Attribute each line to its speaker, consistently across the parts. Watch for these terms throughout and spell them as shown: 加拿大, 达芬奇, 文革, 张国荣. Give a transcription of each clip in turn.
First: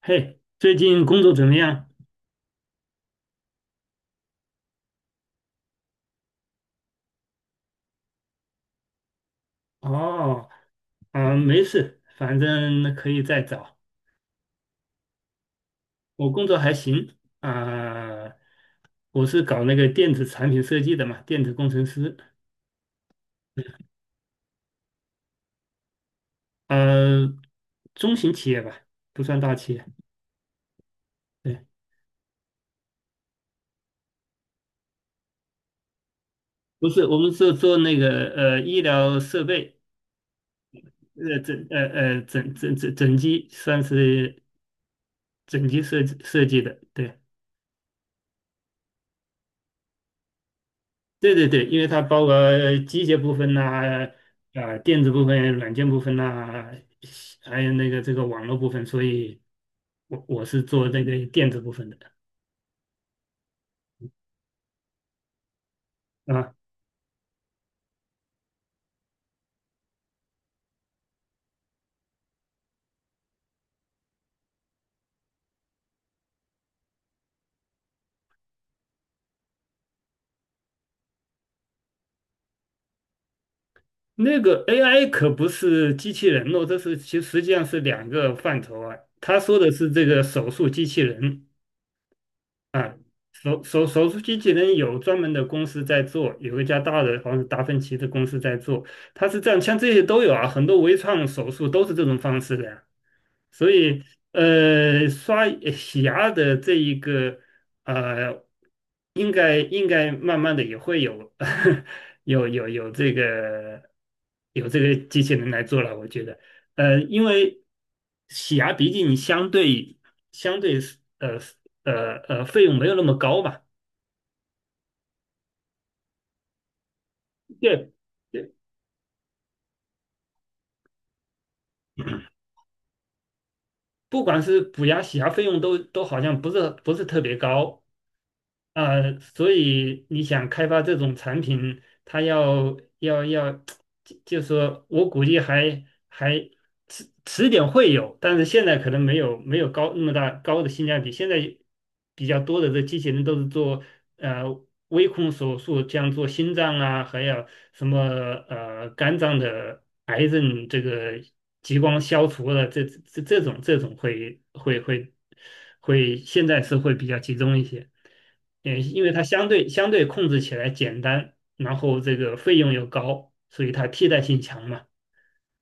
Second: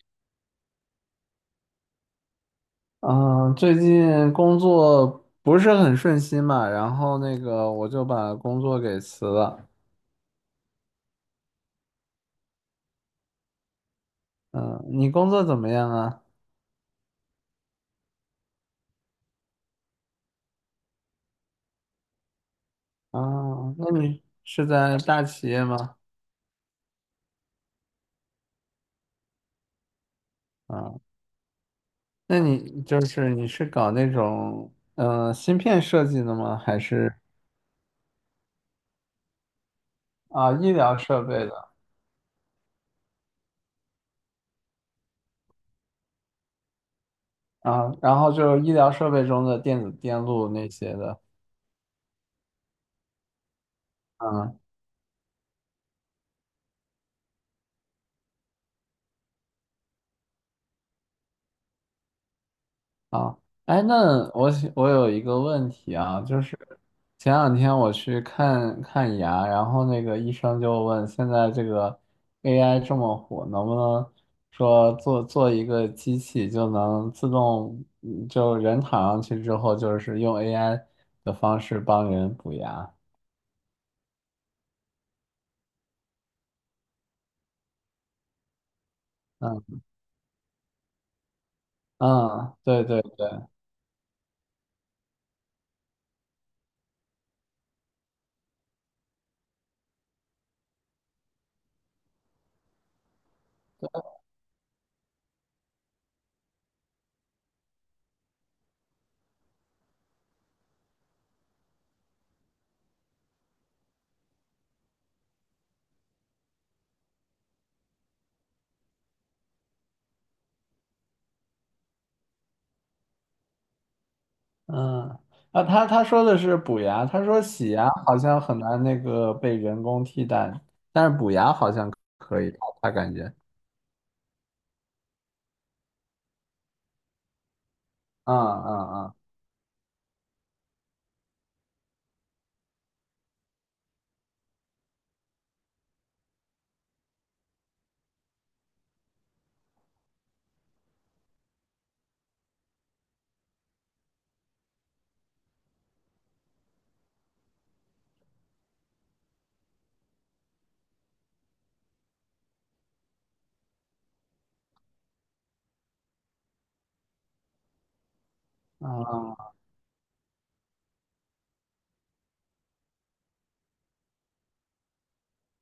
Speaker 1: 嘿，最近工作怎么样？
Speaker 2: 嗯，最近工作不是很顺心嘛，然后那个我就把工作给辞了。
Speaker 1: 哦，啊，没事，反正可以再找。
Speaker 2: 嗯，你工作怎么样啊？
Speaker 1: 我工作还行啊，我是搞那个电子产品设计的嘛，电子工程师。
Speaker 2: 啊，那你是在大企业吗？
Speaker 1: 呃，中型企业吧，不算大企业。
Speaker 2: 啊，
Speaker 1: 对，
Speaker 2: 那你是搞那种芯片设计的吗？还
Speaker 1: 不是，
Speaker 2: 是
Speaker 1: 我们是做那个医疗设备，
Speaker 2: 啊医疗设备
Speaker 1: 呃整
Speaker 2: 的？
Speaker 1: 呃呃整整整整机，算是整机设计的。对，
Speaker 2: 啊，然后就是医疗设备中的电子电路那些的。
Speaker 1: 对对对，因为它包括机械部分呐、
Speaker 2: 啊
Speaker 1: 啊，电子部分、软件部分呐、还有那个这个网络部分，所以我是做那个电子部分的
Speaker 2: 啊，哎，那我想我有一个问题啊，就
Speaker 1: 啊。
Speaker 2: 是前两天我去看看牙，然后那个医生就问，现在这个 AI 这么火，能不能说做做一个机器就能自动，就人躺上去之后，就是用 AI 的方式帮人补牙？
Speaker 1: 那个 AI 可不是机器人哦，这是其实实际上是两个范畴啊。他说的
Speaker 2: 嗯
Speaker 1: 是这个手术机器人，
Speaker 2: 嗯，对
Speaker 1: 啊，
Speaker 2: 对对。
Speaker 1: 手术机器人有专门的公司在做，有一家大的好像是达芬奇的公司在做，它是这样，像这些都有啊，很多微创手术都是这种方式的呀。所以，洗牙的这一个，呃，应该慢慢的也会有 有这个有这个机器人来做了，我觉得，因为洗牙毕竟相对相对是呃费用没有那么高嘛，
Speaker 2: 嗯，啊，他说的是补牙，他说洗牙
Speaker 1: 对，
Speaker 2: 好像
Speaker 1: 对
Speaker 2: 很难那个被人工替代，但是补牙好像可以，他感觉，
Speaker 1: 不管是补牙洗牙费用都好像不是特别高，
Speaker 2: 嗯嗯
Speaker 1: 所以你想开发这种产品，它要，就说我估计还迟点会有，但是现在可能没有那么高的性价比。现在比较多的这机器人都是做呃微控手术，像做心脏啊，还有什么肝脏的癌症这个激光消除了，这这这种这种会会会会，现在是会比较集中一些。也因
Speaker 2: 嗯
Speaker 1: 为它
Speaker 2: 嗯
Speaker 1: 相对控制起来简单，然后这个费用又高，所以它替代性强嘛。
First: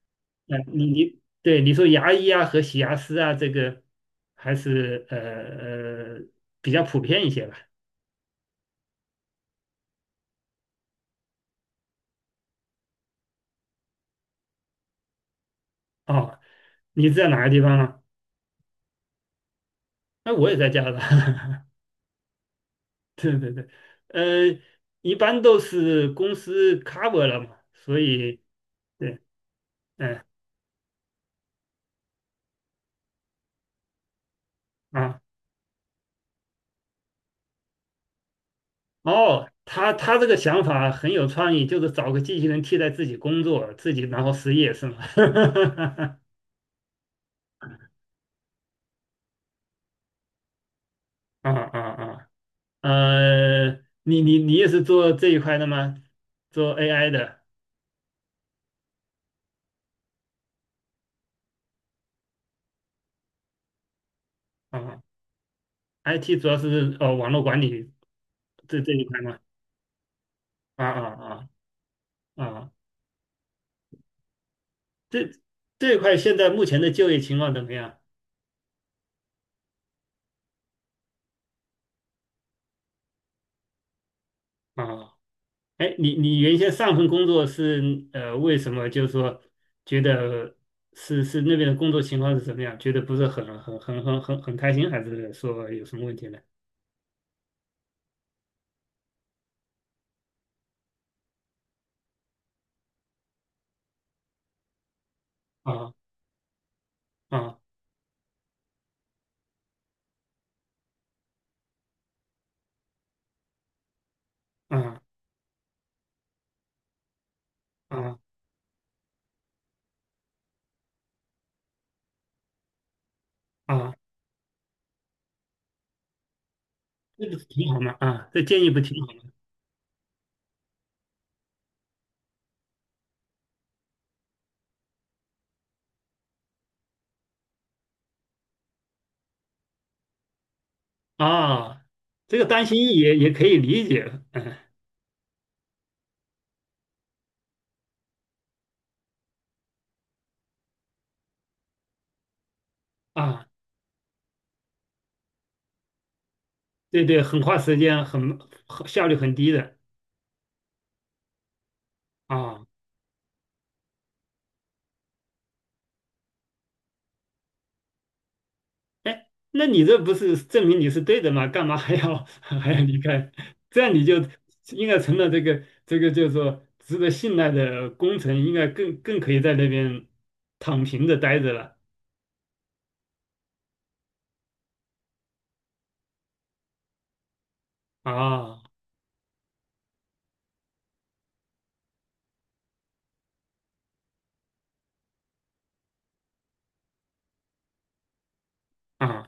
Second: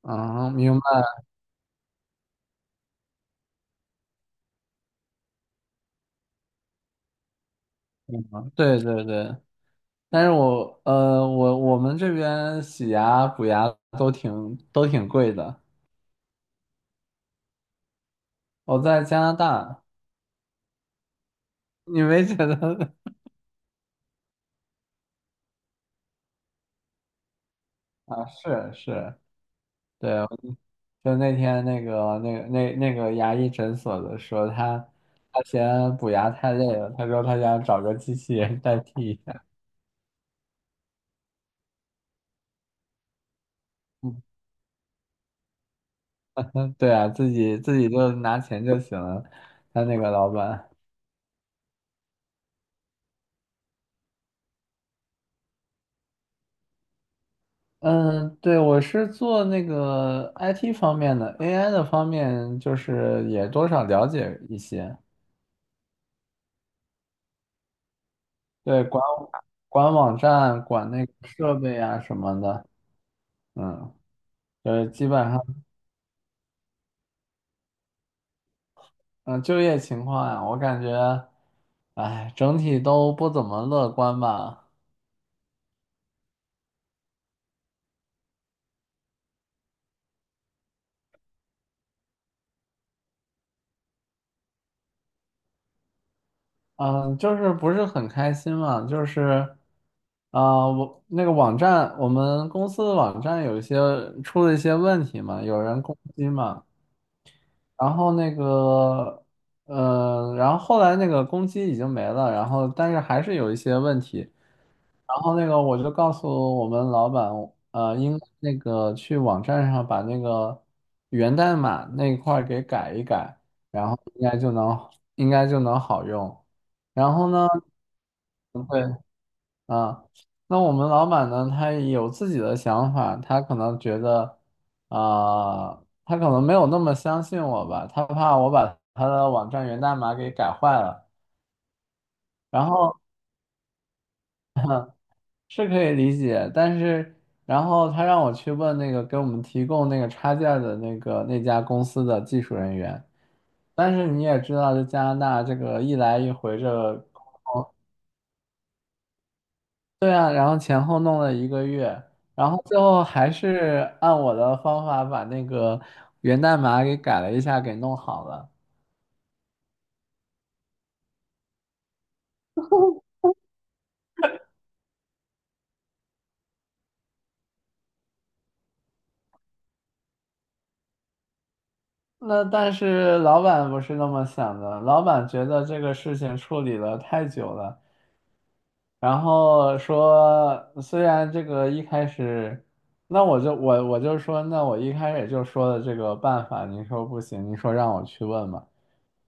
Speaker 2: 嗯，
Speaker 1: 那
Speaker 2: 明
Speaker 1: 你
Speaker 2: 白
Speaker 1: 你对你说牙医啊和洗牙师啊，这个还是呃比较普遍一些吧。
Speaker 2: 了，对对对，但是我们这边洗牙补牙都挺贵的，
Speaker 1: 哦，你在哪个地方啊？
Speaker 2: 我在加拿大，
Speaker 1: 那我也在加拿大。
Speaker 2: 你没觉得
Speaker 1: 对对对，呃，一般都是公司 cover 了嘛，所
Speaker 2: 啊？
Speaker 1: 以
Speaker 2: 是是，
Speaker 1: 对，
Speaker 2: 对，
Speaker 1: 嗯
Speaker 2: 就那天那个牙医诊所的说他
Speaker 1: 啊。
Speaker 2: 他嫌补牙太累了，他说他想找个机器人代替。一下。
Speaker 1: 哦，他这个想法很有创意，就是找个机器人替代自己工作，自己然后失业是吗？
Speaker 2: 嗯，对啊，自己自己就拿钱就行了。他那个老板，
Speaker 1: 啊啊啊！呃，你也是做这一块的吗？做 AI 的
Speaker 2: 嗯，对，我是做那个 IT 方面的，AI 的方面就是也多少了解一些。
Speaker 1: 啊，IT 主要是网络管理这
Speaker 2: 对，
Speaker 1: 这
Speaker 2: 管
Speaker 1: 一块吗？
Speaker 2: 管网站、
Speaker 1: 啊
Speaker 2: 管那个
Speaker 1: 啊
Speaker 2: 设备啊什么
Speaker 1: 啊
Speaker 2: 的，
Speaker 1: 啊！
Speaker 2: 嗯，就是基
Speaker 1: 这
Speaker 2: 本上。
Speaker 1: 这一块现在目前的就业情况怎么样？
Speaker 2: 嗯，就业情况呀，我感觉，哎，整体都不怎么乐观吧。
Speaker 1: 啊哎，你你原先上份工作是呃，为什么就是说觉得是那边的工作情况是怎么样？觉得不是很开心，还是说有什么问题呢？
Speaker 2: 嗯，就是不是很开心嘛，就是，啊、我那个网站，我们公司的网站有一些出了一些问题嘛，有人
Speaker 1: 啊
Speaker 2: 攻击嘛，
Speaker 1: 啊
Speaker 2: 然后那个，然后后来那个攻击已经没了，然后但是还是有一些问题，
Speaker 1: 啊
Speaker 2: 然后那个我就告诉我们老板，应
Speaker 1: 啊
Speaker 2: 该那个去网站上把那个源代码那一块儿给改一改，然
Speaker 1: 啊，
Speaker 2: 后应该就能好用。然
Speaker 1: 这
Speaker 2: 后
Speaker 1: 个
Speaker 2: 呢，
Speaker 1: 挺好嘛啊，这建议不
Speaker 2: 对
Speaker 1: 挺好吗？
Speaker 2: 啊，那我们老板呢，他有自己的想法，啊、他可能没有那么相信我吧，他怕我把他的网站源代码给改坏了。
Speaker 1: 啊，这个
Speaker 2: 然
Speaker 1: 担心
Speaker 2: 后
Speaker 1: 也可以理解，嗯
Speaker 2: 是可以理解，但是然后他让我去问那个给我们提供那个插件儿的那个那家公司的技术人员，
Speaker 1: 啊，
Speaker 2: 但是你也知道，这加拿大这个一来一回这
Speaker 1: 对
Speaker 2: 个
Speaker 1: 对，很花时间，很效率很低的
Speaker 2: 对啊，然后前后弄了一个月，然后
Speaker 1: 啊
Speaker 2: 最后还是按我的方法把那个源代码给改了一下，给弄好了。
Speaker 1: 哎，那你这不是证明你是对的吗？干嘛还要 还要离开？这样你就应该成了这个叫说值得信赖的工程，应该更可以在那边躺平着待着了
Speaker 2: 那但是老板不是那么想的，老板觉得这个事情处理了太久了。
Speaker 1: 啊
Speaker 2: 然后说，虽然这个一开始，那我就说，那我一开始就说的这个办法，您说不行，您说让我去问嘛，
Speaker 1: 啊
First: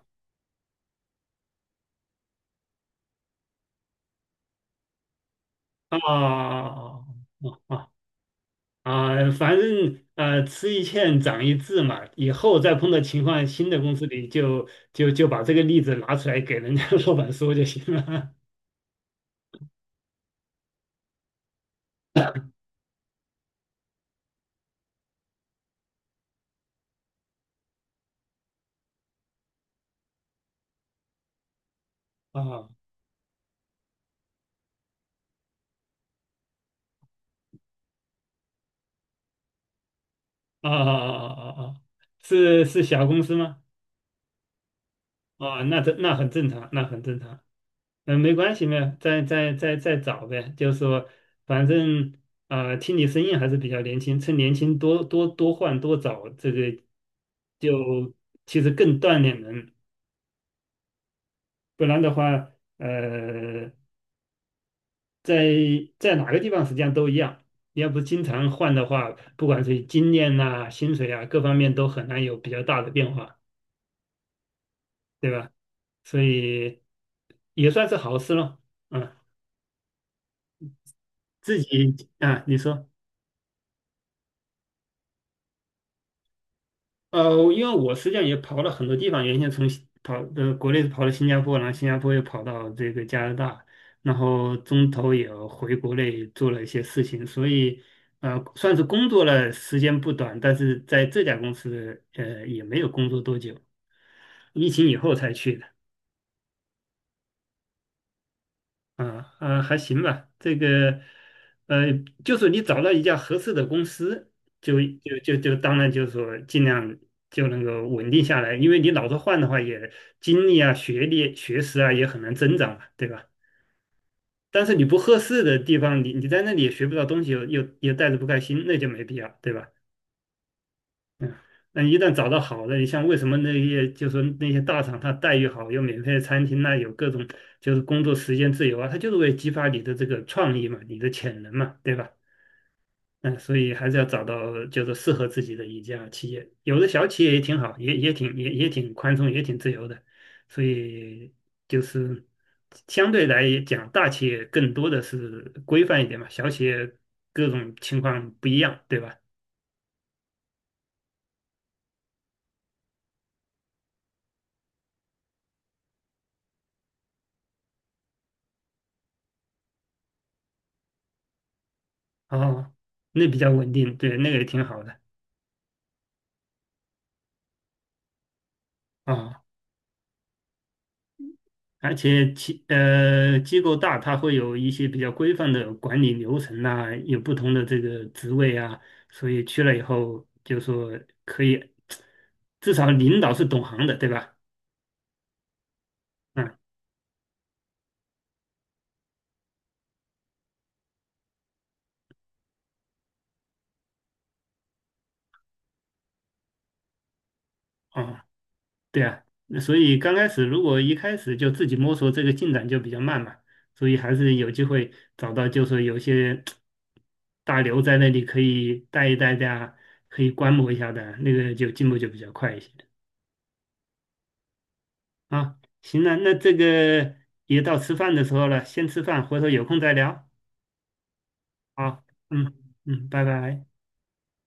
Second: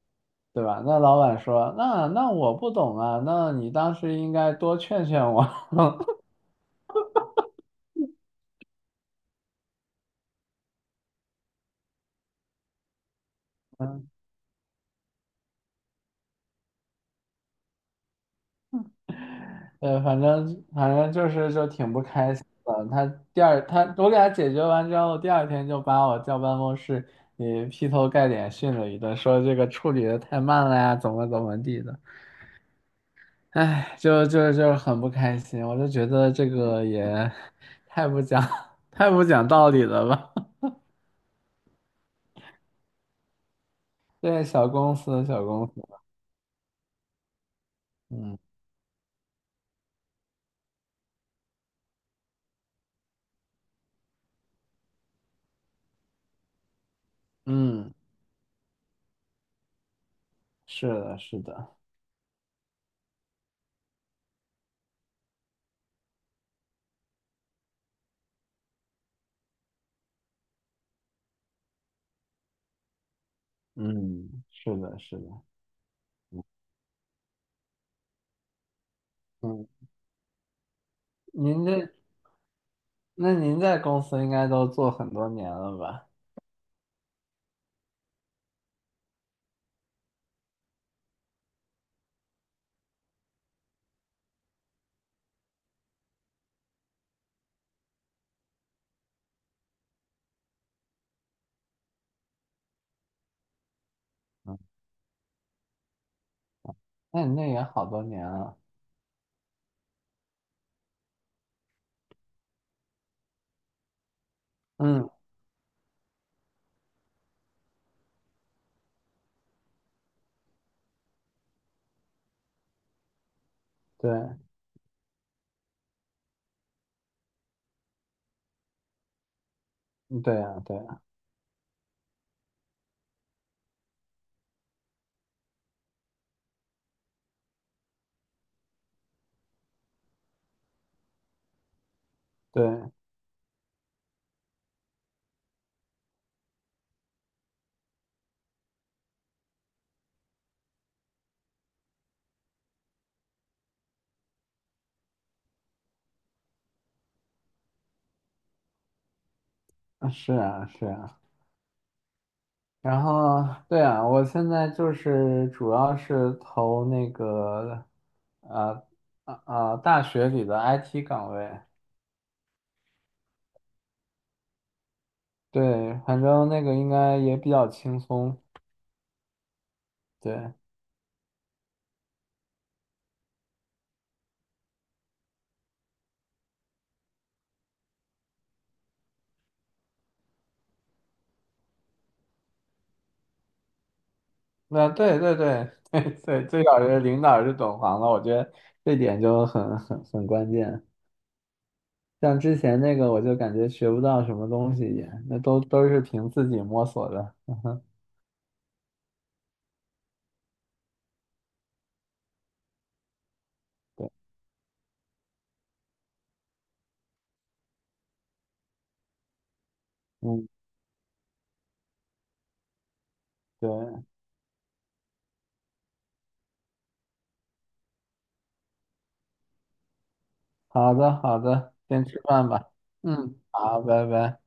Speaker 2: 对吧？那老板说，那我不懂啊，那你当时应该多劝劝我。
Speaker 1: 啊 啊啊！啊！反正呃，吃一堑长一智嘛，以后再碰到情况，新的公司里就把这个例子拿出来给人家 老板说就行了
Speaker 2: 对，反正就是就挺不开心的。他第二他我给他解决完之后，第二天就把我叫办公室，也劈头盖脸训了一顿，说这个处理的太慢了呀，怎么怎么地的。
Speaker 1: 啊
Speaker 2: 哎，就很不开心，我就觉得这个也太不讲 太不讲道理了吧？
Speaker 1: 啊啊啊啊！啊！是是小公司吗？
Speaker 2: 对，小公司，小
Speaker 1: 啊，
Speaker 2: 公司，
Speaker 1: 那这那很正常，那很正常，嗯，没
Speaker 2: 嗯
Speaker 1: 关系，没有，再找呗，就是说，反正啊、听你声音还是比较年轻，趁年轻多换多找，这个
Speaker 2: 嗯，
Speaker 1: 就其实更锻炼人，
Speaker 2: 是的，是的，
Speaker 1: 不然的话，呃，在在哪个地方实际上都一样，你要不经常换的话，不管是经验呐、薪水啊各方面都很难有比较大的变化，
Speaker 2: 嗯，是的，是的，
Speaker 1: 对吧？所以也算是好事了，嗯。
Speaker 2: 嗯，
Speaker 1: 自
Speaker 2: 您这
Speaker 1: 己啊，你说，
Speaker 2: 那您在公司应该都做很多年了吧？
Speaker 1: 因为我实际上也跑了很多地方，原先从新跑呃国内跑到新加坡，然后新加坡又跑到这个加拿大，然后中途也回国内做了一些事情，所以算是工作了时间不短，但是在这家公司也没有工作多久，
Speaker 2: 嗯，
Speaker 1: 疫情以后才去的。
Speaker 2: 那你那也好多年了，
Speaker 1: 啊啊，还行吧。这个，呃，就是你找到一家合适的公司，就
Speaker 2: 嗯，
Speaker 1: 就就就当然就是说尽量就能够稳定下来，因为你老是换的话，也精力啊、学历、学识啊也很难增长嘛，对吧？
Speaker 2: 对，
Speaker 1: 但是你不合适的地方，你在那里也学不到东西，又带着不开心，那就没必要，对吧？
Speaker 2: 嗯对啊，对啊，
Speaker 1: 嗯，那一旦找到好的，你像为什么那些就是说那些大厂，它待遇好，有免费的餐厅呐，有各种就是工作时间自由啊，它就是为激发你的这个创意嘛，你的潜能嘛，对吧？
Speaker 2: 对，
Speaker 1: 嗯，所以还是要找到就是适合自己的一家企业，有的小企业也挺好，也挺宽松，也挺自由的，所以就是相对来讲，大企业更多的是规范一点嘛，小企业各种情况不一样，对吧？
Speaker 2: 啊是啊，是啊。然后，对啊，我现在就是主要是投那个，呃，啊啊，大学里的 IT 岗位。
Speaker 1: 哦，那比较稳定，对，那个也挺好的
Speaker 2: 对，反正那个应该也比较轻松。
Speaker 1: 啊。
Speaker 2: 对，
Speaker 1: 而且机构大，它会有一些比较规范的管理流程呐、有不同的这个职位啊，所以去了以后就说可以，至少领导是懂行的，对吧？
Speaker 2: 那对对对 对对，
Speaker 1: 嗯，
Speaker 2: 最少是领导是懂行的，我觉得这点就很关键。像之前那个，我就感觉学不到什么东西也，那都是凭自己摸索的。
Speaker 1: 哦对啊，那所以刚开始如果一开始就自己摸索，这个进展就比较慢嘛，所以
Speaker 2: 对，
Speaker 1: 还是有机会找到，就是有些大牛在那里可以带一带的啊，可以
Speaker 2: 嗯，
Speaker 1: 观摩一下的啊，那个就进步就比较快一些
Speaker 2: 对，
Speaker 1: 啊。行了，那这个也到吃饭的时候了，先吃饭，回头有空再聊。
Speaker 2: 好的好的，
Speaker 1: 好，
Speaker 2: 先吃饭
Speaker 1: 嗯
Speaker 2: 吧。
Speaker 1: 嗯，拜
Speaker 2: 嗯，
Speaker 1: 拜。
Speaker 2: 好，拜拜。